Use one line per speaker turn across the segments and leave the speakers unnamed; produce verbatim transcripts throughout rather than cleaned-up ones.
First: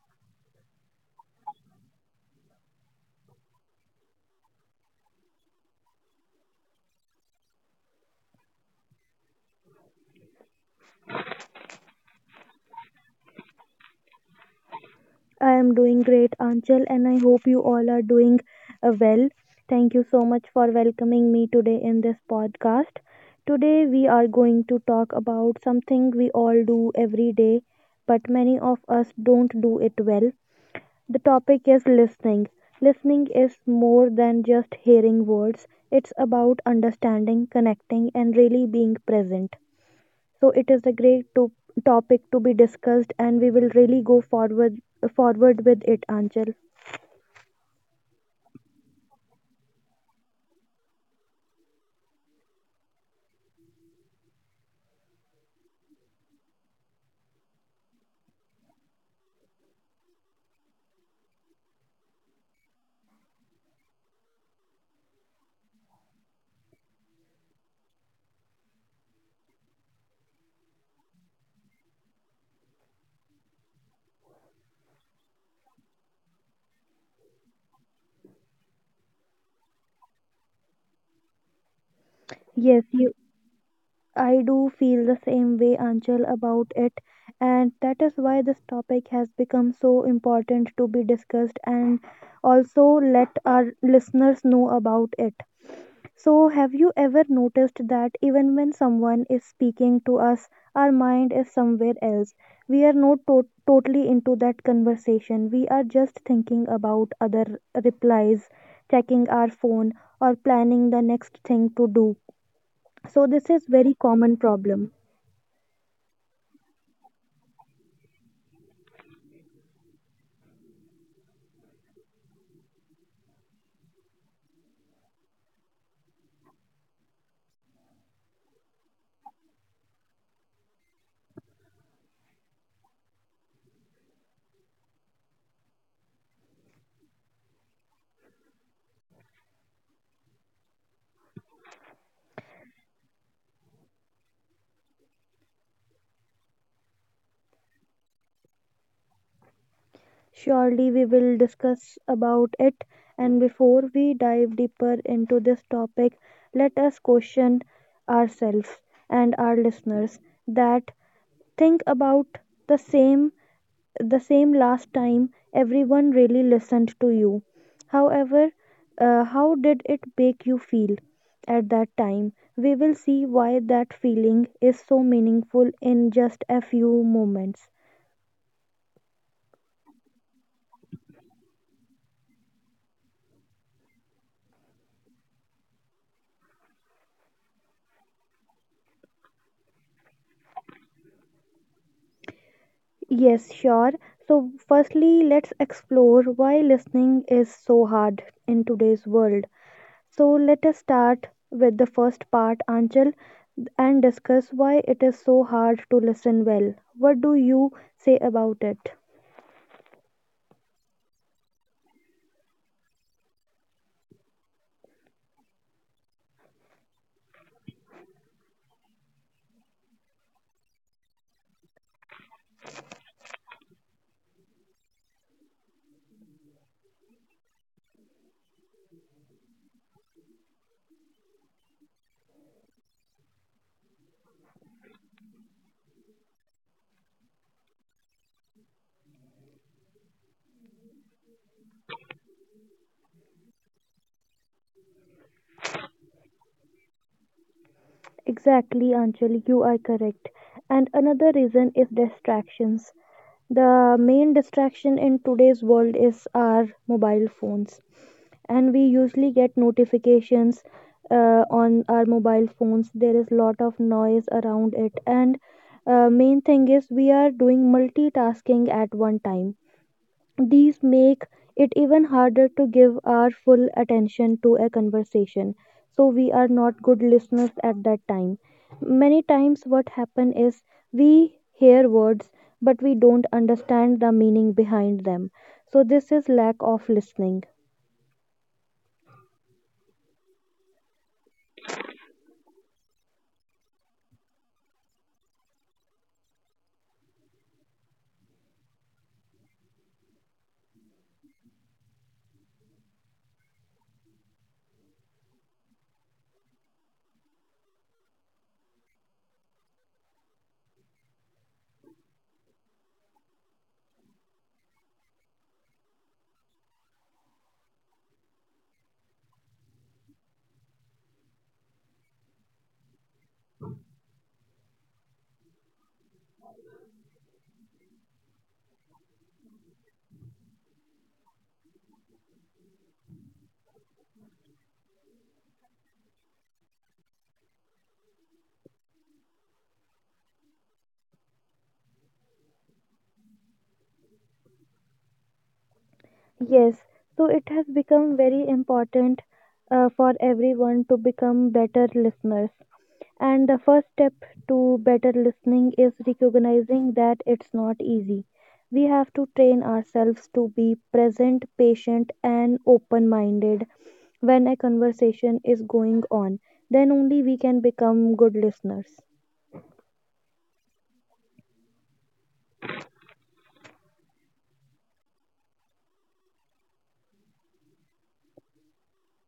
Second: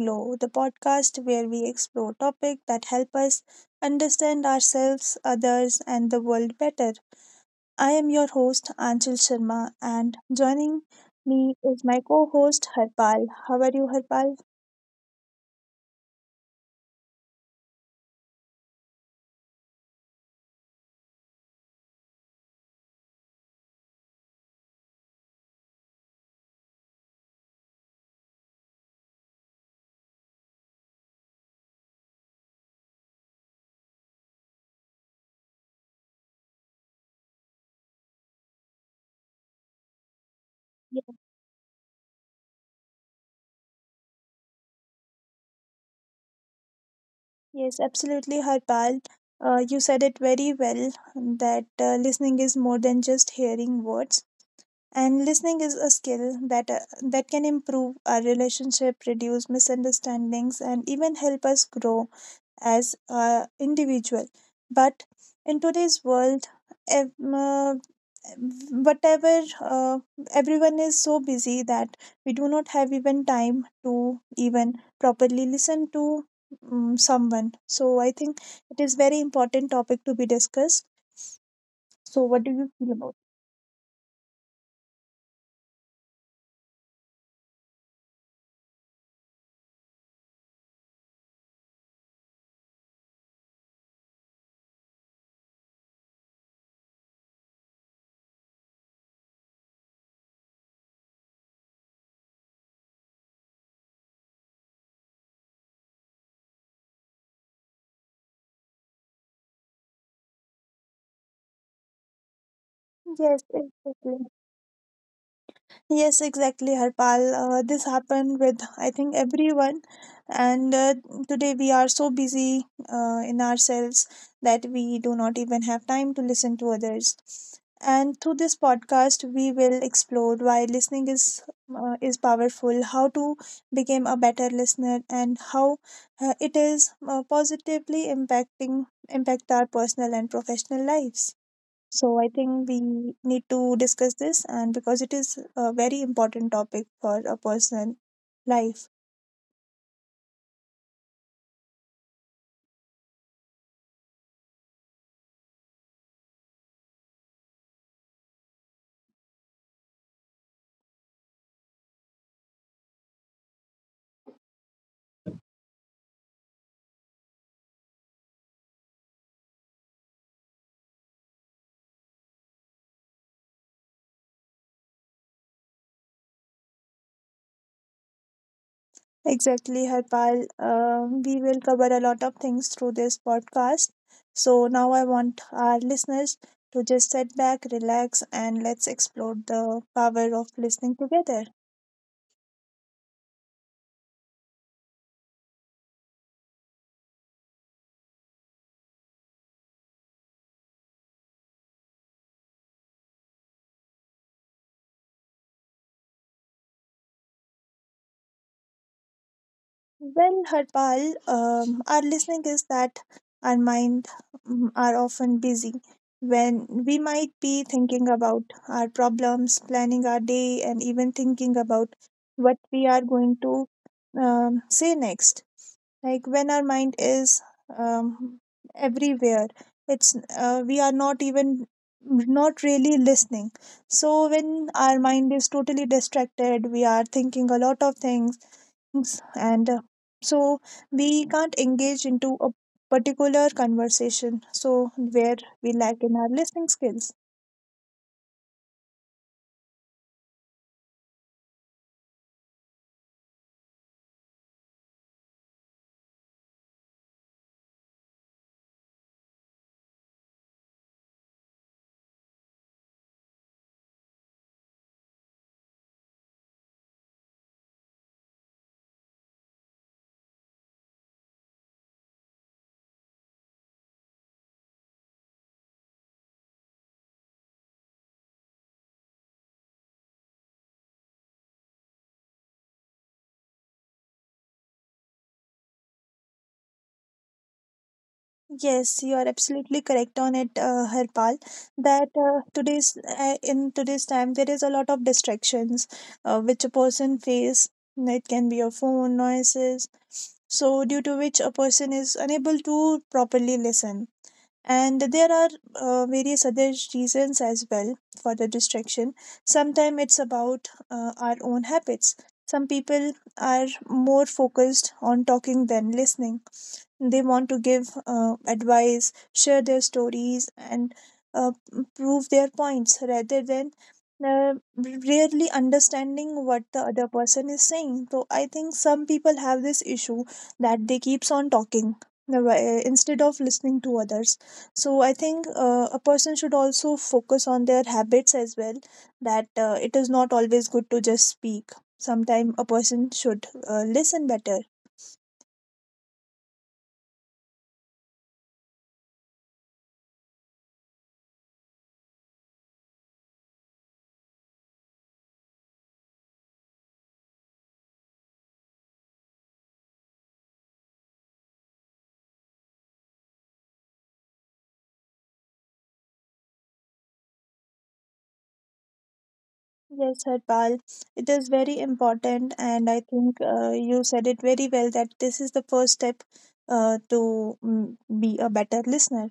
Glow, the podcast where we explore topics that help us understand ourselves, others, and the world better. I am your host, Anchal Sharma, and joining me is my co host, Harpal. How are you, Harpal?
I am doing great, Anchal, and I hope you all are doing uh, well. Thank you so much for welcoming me today in this podcast. Today, we are going to talk about something we all do every day, but many of us don't do it well. The topic is listening. Listening is more than just hearing words, it's about understanding, connecting, and really being present. So it is a
Yes,
great to- topic to be discussed, and we will really go forward forward with it, Anchal.
yes, absolutely, Harpal. Uh, you said it very well that uh, listening is more than just hearing words. And listening is a skill that uh, that can improve our relationship, reduce misunderstandings, and even help us grow as a individual. But in today's world, ev- uh, whatever uh, everyone is so busy that we do not have even time to even properly listen to um, someone. So I think it is very important topic to be discussed. So what do you
Yes,
feel about
you. I do feel the same way, Anchal, about it, and that is why this topic has become so important to be discussed, and also let our listeners know about it. So, have you ever noticed that even when someone is speaking to us, our mind is somewhere else? We are not to- totally into that conversation. We are just thinking about other replies, checking our phone, or planning the next thing to do.
it?
So,
Yes,
this is very
exactly.
common problem.
Yes, exactly, Harpal. Uh, this happened with, I think, everyone. And uh, today we are so busy uh, in ourselves that we do not even have time to listen to others. And through this podcast, we will explore why listening is uh, is powerful, how to become a better listener, and how uh, it is uh, positively impacting impact our personal and professional lives. So I think we need to discuss this, and because it is a very important topic for a person life.
Surely, we will discuss about it. And before we dive deeper into this topic, let us question ourselves and our listeners that think about the same the same last time everyone really listened to you. However, uh, how did it make you feel at that time? We will see why that feeling is so meaningful in just a few moments.
Exactly, Harpal. Um, we will cover a lot of things through this podcast. So now I want our listeners to just sit back, relax, and let's explore the power of listening together.
Yes, sure. So firstly, let's explore why listening is so hard in today's world. So let us start with the first part, Anchal, and discuss why it is so hard to listen well. What do you say about it?
Well, Harpal, um, our listening is that our mind mm, are often busy when we might be thinking about our problems, planning our day, and even thinking about what we are going to um, say next. Like when our mind is um, everywhere, it's uh, we are not even not really listening. So when our mind is totally distracted, we are thinking a lot of things things and uh, so we can't engage into a particular conversation. So where we lack in our listening skills.
Exactly, Anchal, you are correct. And another reason is distractions. The main distraction in today's world is our mobile phones. And we usually get notifications uh, on our mobile phones. There is lot of noise around it, and uh, main thing is we are doing multitasking at one time. These make it even harder to give our full attention to a conversation, so we are not good listeners at that time. Many times what happen is we hear words, but we don't understand the meaning behind them. So this is lack of listening.
Yes, you are absolutely correct on it, uh, Harpal. That uh, today's uh, in today's time, there is a lot of distractions, uh, which a person face. It can be a phone noises, so due to which a person is unable to properly listen. And there are uh, various other reasons as well for the distraction. Sometimes it's about uh, our own habits. Some people are more focused on talking than listening. They want to give uh, advice, share their stories, and uh, prove their points rather than uh, really understanding what the other person is saying. So I think some people have this issue that they keeps on talking, uh, wh- uh, instead of listening to others. So I think uh, a person should also focus on their habits as well. That uh, it is not always good to just speak. Sometime a person should uh, listen better.
Yes, so it has become very important uh, for everyone to become better listeners. And the first step to better listening is recognizing that it's not easy. We have to train ourselves to be present, patient, and open minded when a conversation is going on. Then only we can become good listeners.
Yes, Harpal, it is very important, and I think uh, you said it very well that this is the first step uh, to mm, be a better listener.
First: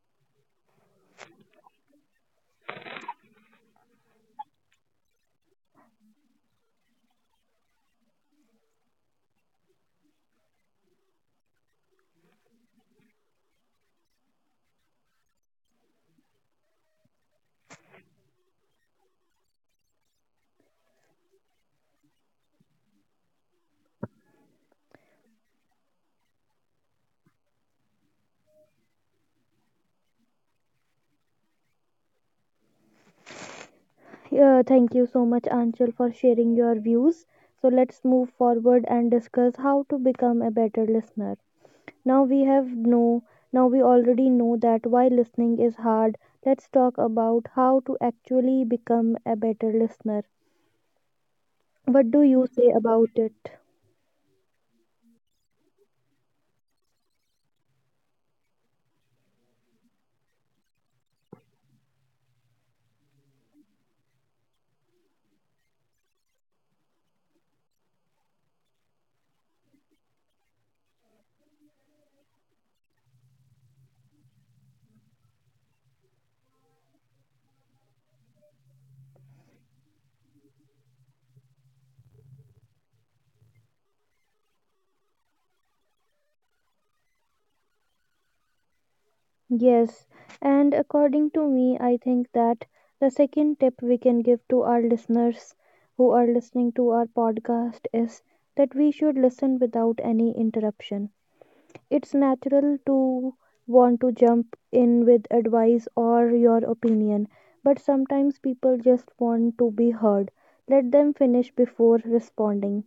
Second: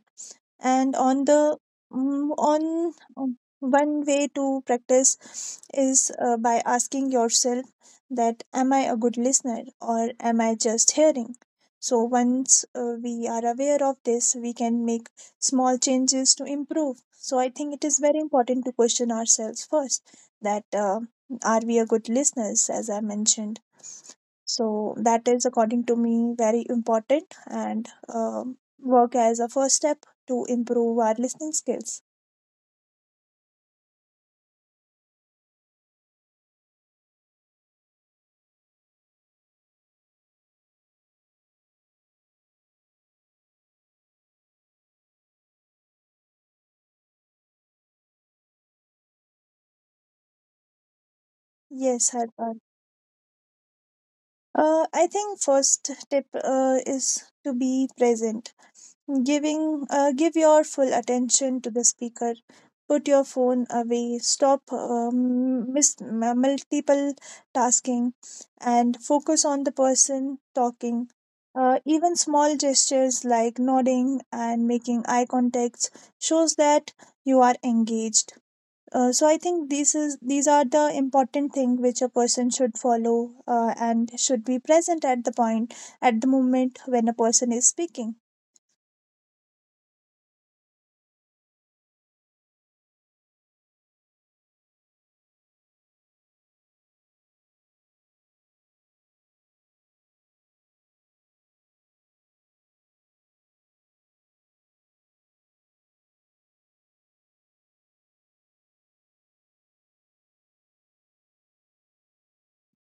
And on the mm, on um, one way to practice is uh, by asking yourself that, "Am I a good listener, or am I just hearing?" So once uh, we are aware of this, we can make small changes to improve. So I think it is very important to question ourselves first, that uh, are we a good listeners, as I mentioned. So that is, according to me, very important, and um work as a first step to improve our listening skills.
Uh, thank you so much, Anchal, for sharing your views. So let's move forward and discuss how to become a better listener. Now we have know Now we already know that why listening is hard. Let's talk about how to actually become a better listener. What
Yes,
do you
Harpal.
say about it?
Uh, I think first tip uh, is to be present. Giving uh, give your full attention to the speaker. Put your phone away. Stop um, mis- m- multiple tasking, and focus on the person talking. Uh, even small gestures like nodding and making eye contacts shows that you are engaged. Uh, so I think these is these are the important thing which a person should follow, uh, and should be present at the point at the moment when a person is speaking.
Yes, and according to me, I think that the second tip we can give to our listeners who are listening to our podcast is that we should listen without any interruption. It's natural to want to jump in with advice or your opinion, but sometimes people just want to be heard. Let them finish before responding.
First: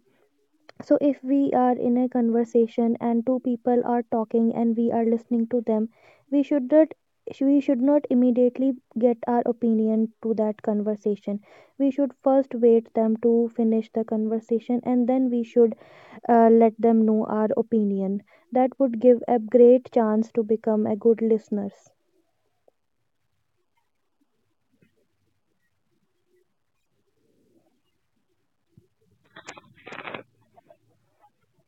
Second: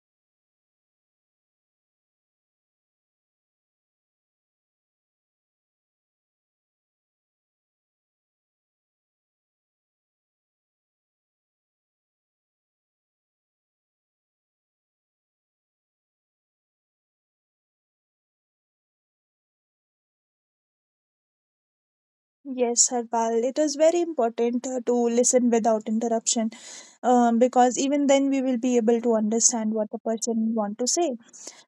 So, if we are in a conversation and two people are talking and we are listening to them, we should not we should not immediately get our opinion to that conversation. We should first wait them to finish the conversation, and then we should uh, let them know our opinion. That would give a great chance to become a good listeners.
Yes, Harpal, it is very important uh, to listen without interruption, um, because even then we will be able to understand what the person want to say.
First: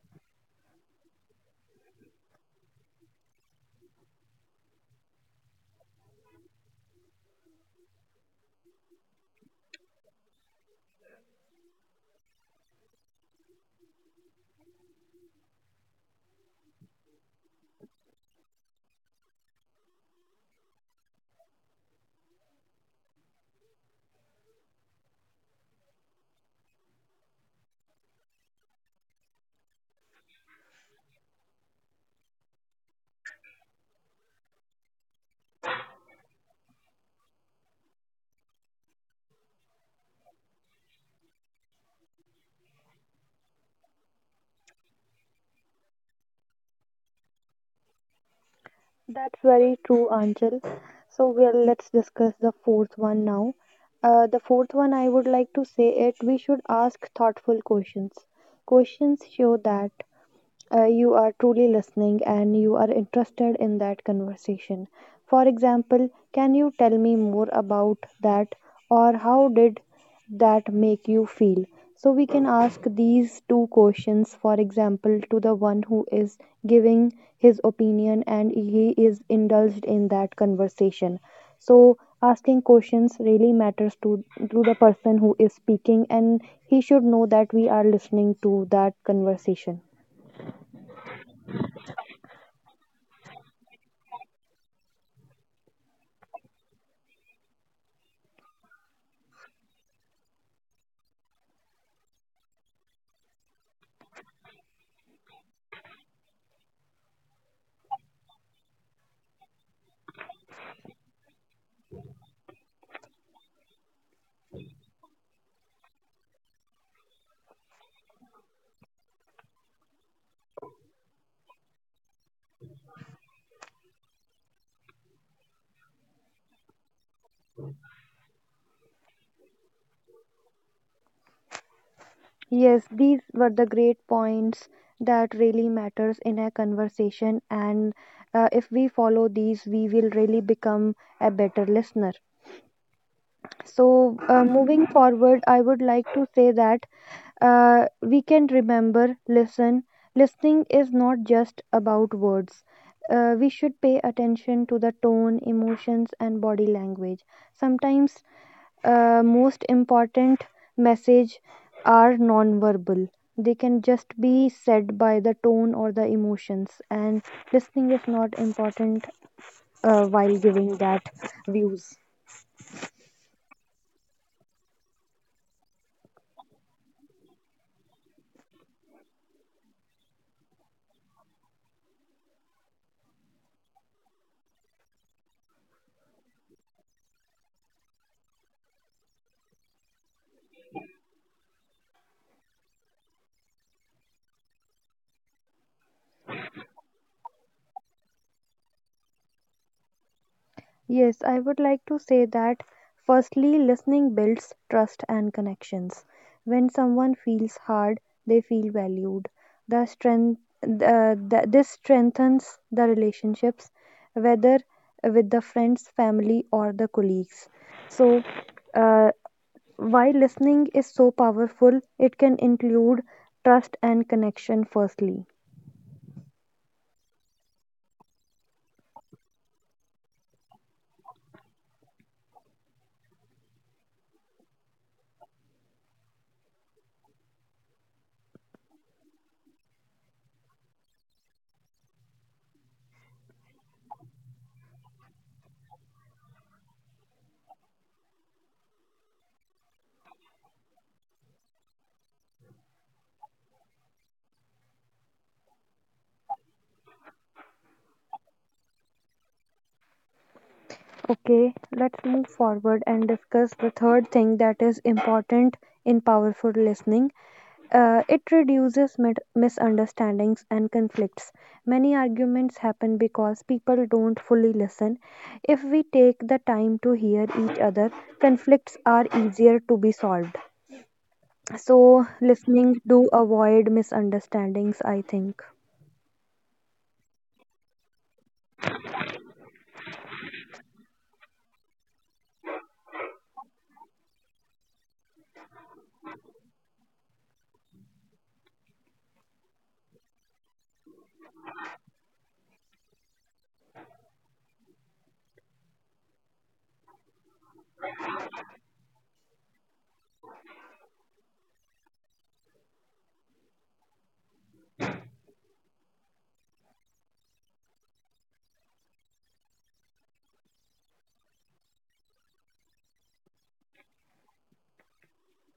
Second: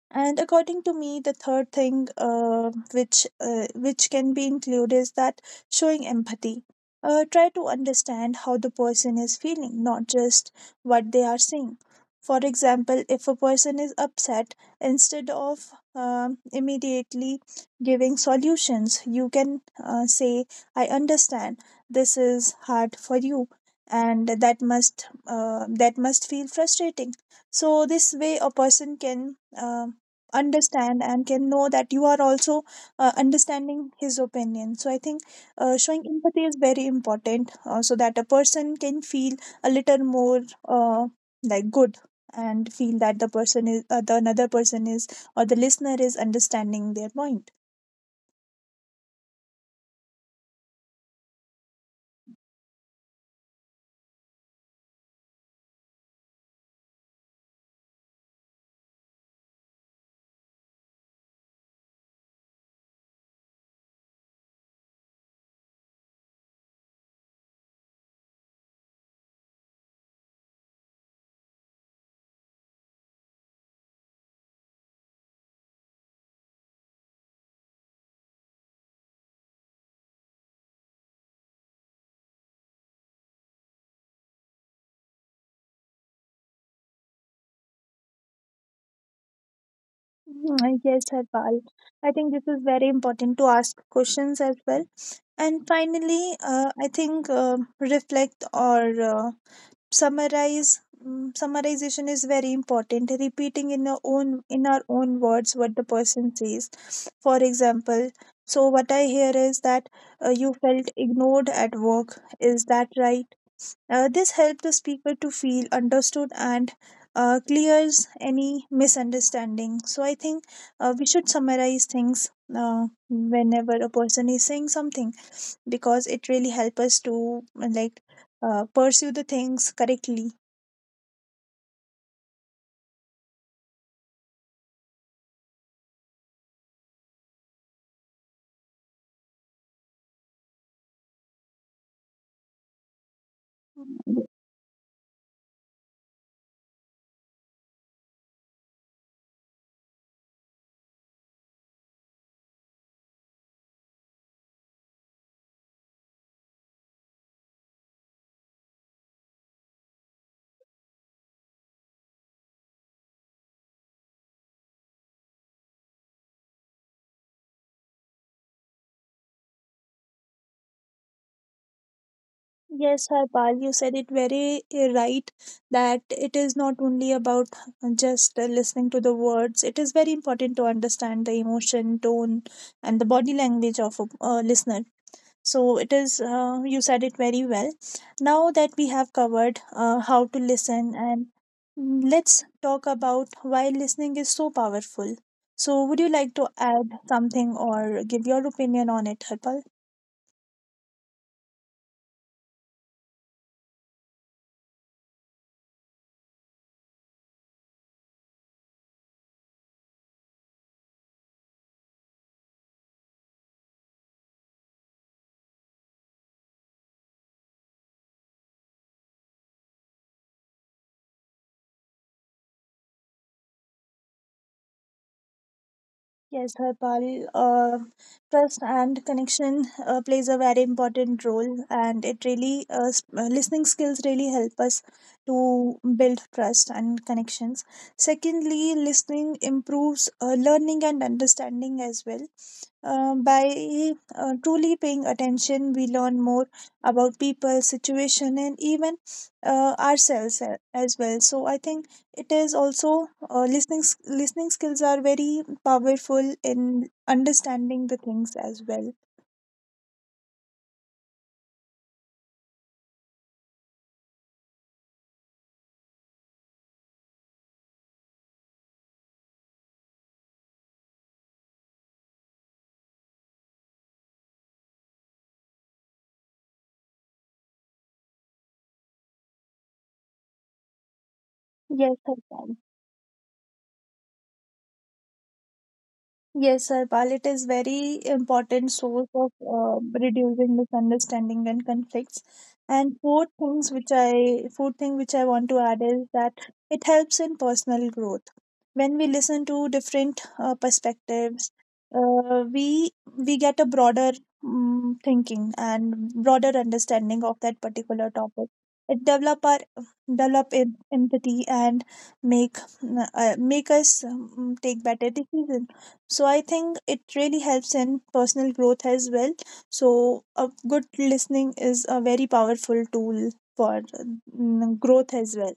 And according to me, the third thing, uh, which uh, which can be included is that showing empathy. Uh, try to understand how the person is feeling, not just what they are saying. For example, if a person is upset, instead of um immediately giving solutions, you can uh, say, "I understand. This is hard for you, and that must uh, that must feel frustrating." So this way, a person can, Um, understand and can know that you are also uh, understanding his opinion. So I think uh, showing empathy is very important, uh, so that a person can feel a little more, uh, like, good, and feel that the person is uh, the another person is, or the listener is, understanding their point.
That's very true, Anchal. So well, let's discuss the fourth one now. Uh, the fourth one, I would like to say it. We should ask thoughtful questions. Questions show that uh, you are truly listening and you are interested in that conversation. For example, can you tell me more about that, or how did that make you feel? So, we can ask these two questions, for example, to the one who is giving his opinion and he is indulged in that conversation. So, asking questions really matters to, to the person who is speaking, and he should know that we are listening to that conversation.
Mm, Yes, Harpal. I think this is very important to ask questions as well. And finally, uh, I think uh, reflect or uh, summarize. mm, Summarization is very important. Repeating in our own in our own words what the person says. For example, so what I hear is that uh, you felt ignored at work. Is that right? Uh, this helps the speaker to feel understood and uh, clears any misunderstanding. So I think uh, we should summarize things uh, whenever a person is saying something, because it really helps us to, like, uh, pursue the things correctly.
Yes, these were the great points that really matters in a conversation, and uh, if we follow these we will really become a better listener. So uh, moving forward I would like to say that uh, we can remember listen listening is not just about words. Uh, we should pay attention to the tone, emotions and body language. Sometimes uh, most important message are non-verbal. They can just be said by the tone or the emotions, and listening is not important uh, while giving that views.
Yes, Harpal, you said it very uh, right. That it is not only about just uh, listening to the words. It is very important to understand the emotion, tone, and the body language of a uh, listener. So it is, uh, you said it very well. Now that we have covered uh, how to listen, and mm, let's talk about why listening is so powerful. So, would you like to add something or give your opinion on it, Harpal?
Yes, I would like to say that firstly, listening builds trust and connections. When someone feels hard, they feel valued. The strength, uh, the, this strengthens the relationships, whether with the friends, family, or the colleagues. So, uh, why listening is so powerful, it can include trust and connection, firstly.
Yes, Harpal. Uh, trust and connection uh, plays a very important role, and it really uh, s- uh, listening skills really help us to build trust and connections. Secondly, listening improves uh, learning and understanding as well. Uh, by uh, truly paying attention, we learn more about people, situation, and even uh, ourselves a- as well. So I think it is also uh, listening s- listening skills are very powerful in understanding the things as well.
Okay, let's move forward and discuss the third thing that is important in powerful listening. Uh, it reduces mit- misunderstandings and conflicts. Many arguments happen because people don't fully listen. If we take the time to hear each other, conflicts are easier to be solved.
Yes,
So,
I can.
listening do avoid misunderstandings, I think.
Yes, sir, Harpal, it is very important source of uh, reducing misunderstanding and conflicts. And four things which I four thing which I want to add is that it helps in personal growth. When we listen to different uh, perspectives, uh, we we get a broader mm thinking and broader understanding of that particular topic. It develop our develop em- empathy, and make mm, uh, make us mm, take better decisions. So I think it really helps in personal growth as well. So a good listening is a very powerful tool for mm, growth as well.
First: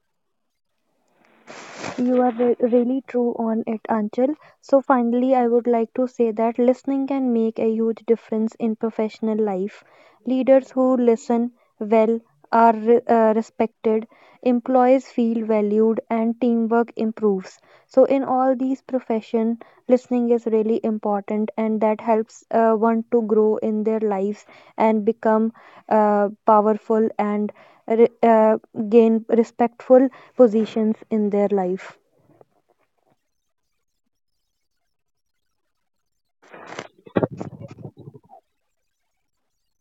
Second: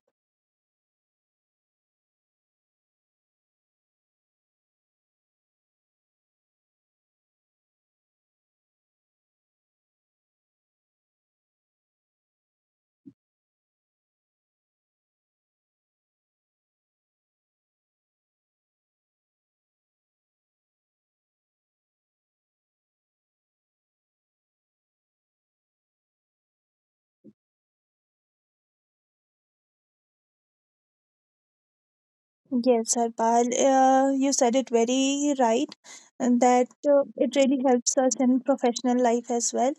You are re- really true on it, Anchal. So, finally, I would like to say that listening can make a huge difference in professional life. Leaders who listen well are re- uh, respected, employees feel valued, and teamwork improves. So, in all these professions, listening is really important, and that helps uh, one to grow in their lives and become uh, powerful and re- uh, gain respectful positions in their life.
Yes, Harpal, uh, you said it very right. And that uh, it really helps us in professional life as well.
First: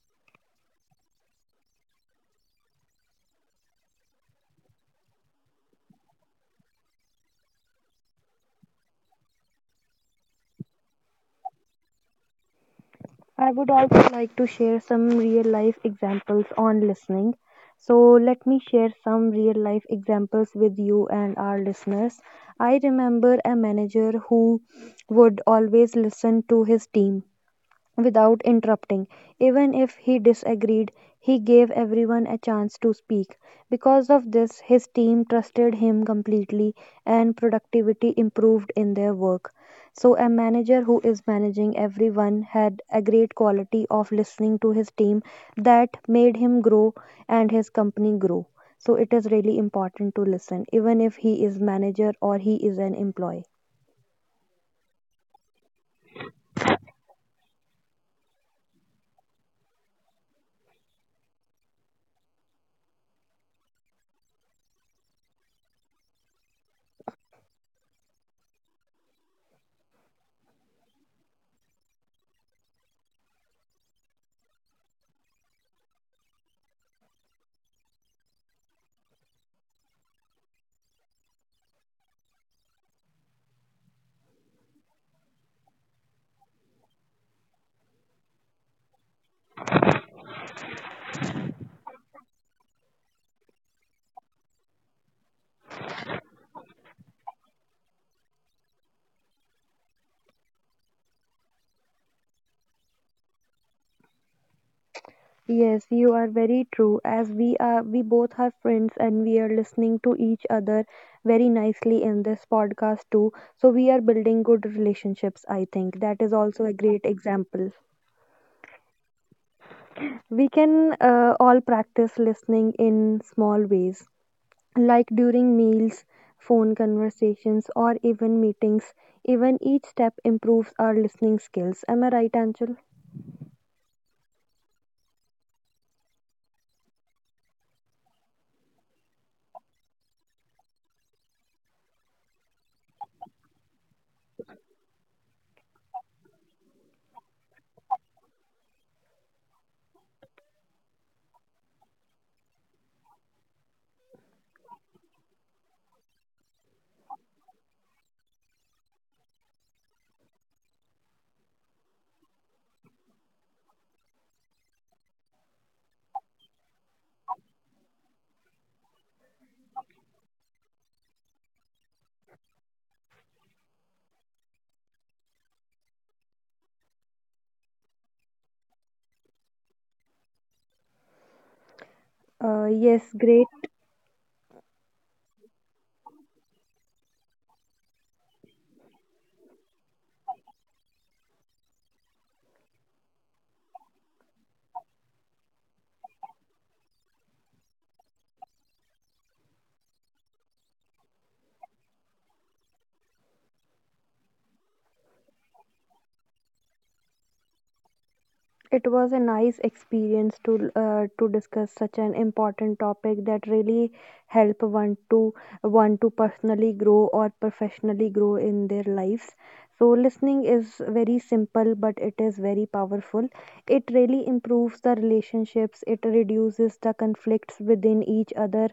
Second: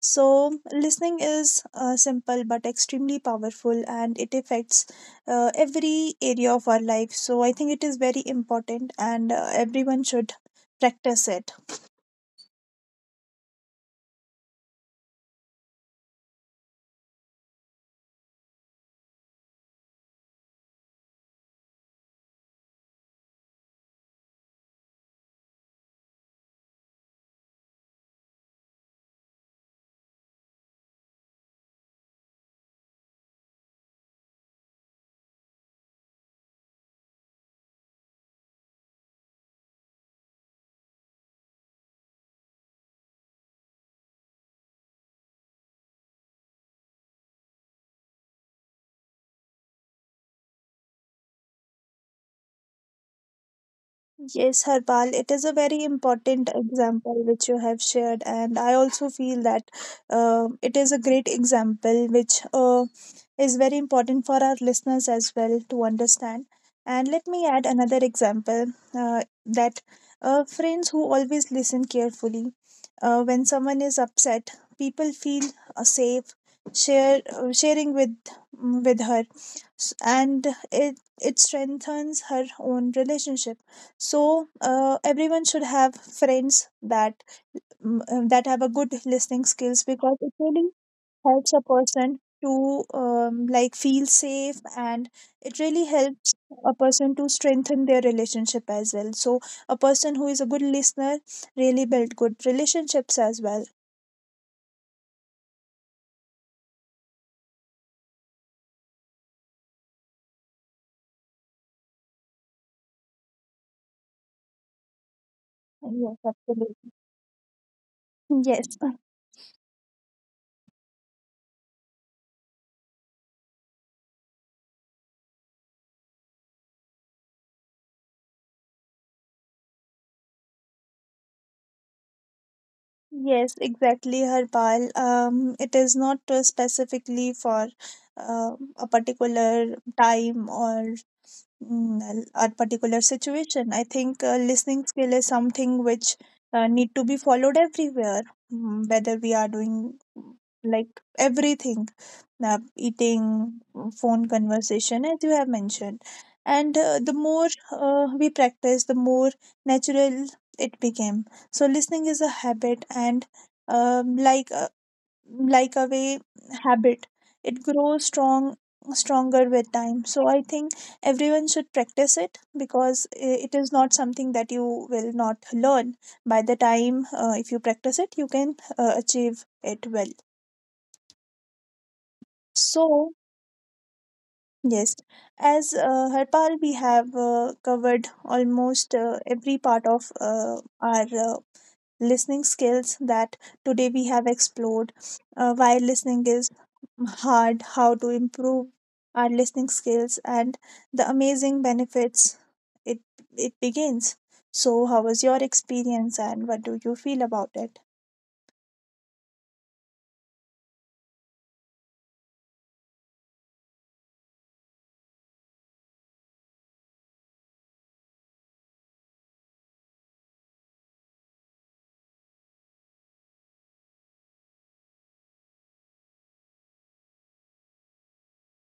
So listening is uh, simple but extremely powerful, and it affects uh, every area of our life. So I think it is very important, and uh, everyone should practice it.
I would also like to share some real life examples on listening. So, let me share some real life examples with you and our listeners. I remember a manager who would always listen to his team, without interrupting. Even if he disagreed, he gave everyone a chance to speak. Because of this, his team trusted him completely and productivity improved in their work. So, a manager who is managing everyone had a great quality of listening to his team that made him grow and his company grow. So, it is really important to listen, even if he is manager or he is an employee.
Yes, Harpal, it is a very important example which you have shared, and I also feel that uh, it is a great example which uh, is very important for our listeners as well to understand. And let me add another example, uh, that uh, friends who always listen carefully. Uh, when someone is upset, people feel uh, safe, share uh, sharing with mm, with her. S- and it it strengthens her own relationship. So uh, everyone should have friends that mm, uh, that have a good listening skills, because it really helps a person to, um, like, feel safe. And it really helps a person to strengthen their relationship as well. So a person who is a good listener really build good relationships as well.
Yes, you are very true. As we are, we both are friends and we are listening to each other very nicely in this podcast too. So we are building good relationships, I think.
Yes,
That is also a
absolutely.
great example.
Yes,
We can uh, all practice listening in small ways, like during meals, phone conversations, or even meetings. Even each step improves our listening skills. Am I right, Anchal?
yes, exactly, Harpal. Um, it is not uh, specifically for uh, a particular time or Mm, a particular situation. I think uh, listening skill is something which uh, need to be followed everywhere, mm, whether we are doing, mm, like, everything, uh, eating, mm, phone conversation, as you have mentioned. And uh, the more uh, we practice, the more natural it became. So listening is a habit, and, um, like uh, like a way habit it grows strong stronger with time. So I think everyone should practice it, because i- it is not something that you will not learn. By the time, uh, if you practice it, you can uh, achieve it well.
Uh,
So,
yes, great.
yes. As uh, Harpal, we have uh, covered almost uh, every part of uh, our uh, listening skills. That today, we have explored uh, why listening is hard, how to improve our listening skills, and the amazing benefits it it begins. So how was your experience and what do you feel about it?
It was a nice experience to uh, to discuss such an important topic that really help one to one to personally grow or professionally grow in their lives. So listening is very simple, but it is very powerful. It really improves the relationships. It reduces the conflicts within each other,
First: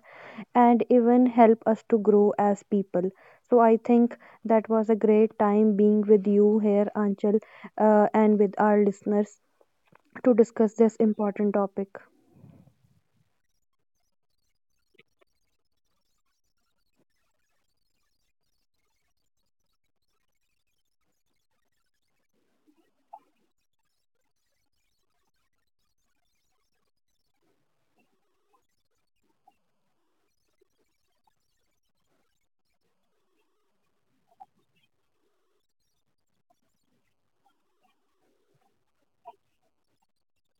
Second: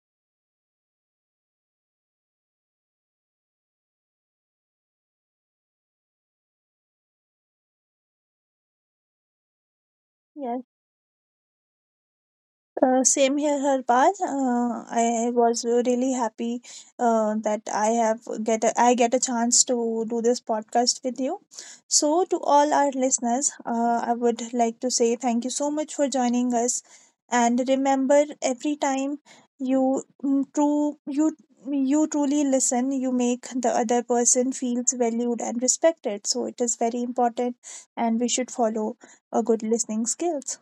and even help us to grow as people. So I think that was a great time being with you here, Anchal, uh, and with our listeners to
Yes.
discuss this important topic.
Uh, same here, Harpal. Uh, I was really happy uh, that I have get a, I get a chance to do this podcast with you. So, to all our listeners, uh, I would like to say thank you so much for joining us. And remember, every time you mm, true you you truly listen, you make the other person feels valued and respected. So, it is very important, and we should follow a good listening skills.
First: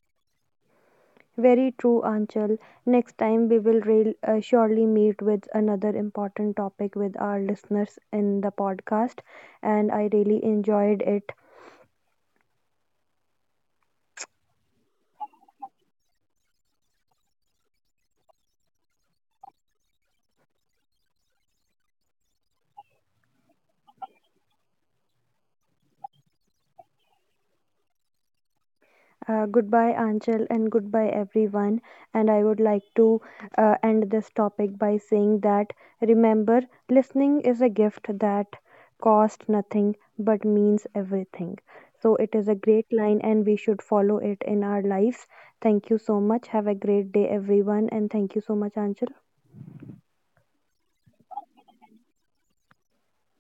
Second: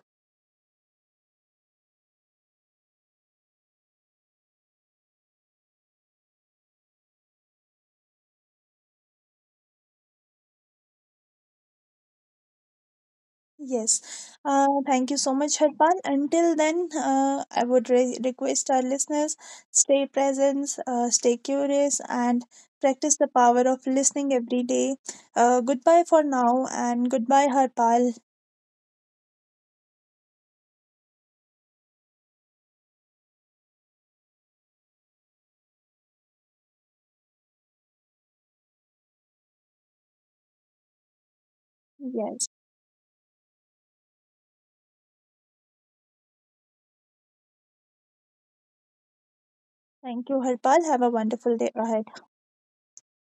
Very true, Anchal. Next time we will real, uh, surely meet with another important topic with our listeners in the podcast, and I really enjoyed it.
Yes. Uh, thank you so much, Harpal. Until then, uh, I would re- request our listeners stay present, uh, stay curious, and practice the power of listening every day. Uh, goodbye for now, and goodbye, Harpal.
Uh, goodbye, Anchal, and goodbye, everyone. And I would like to uh, end this topic by saying that remember, listening is a gift that costs nothing but means everything. So it is
Yes.
a great line, and we should follow it in our lives. Thank you so much. Have a great day, everyone. And thank you so much, Anchal.
Thank you, Harpal. Have a wonderful day ahead.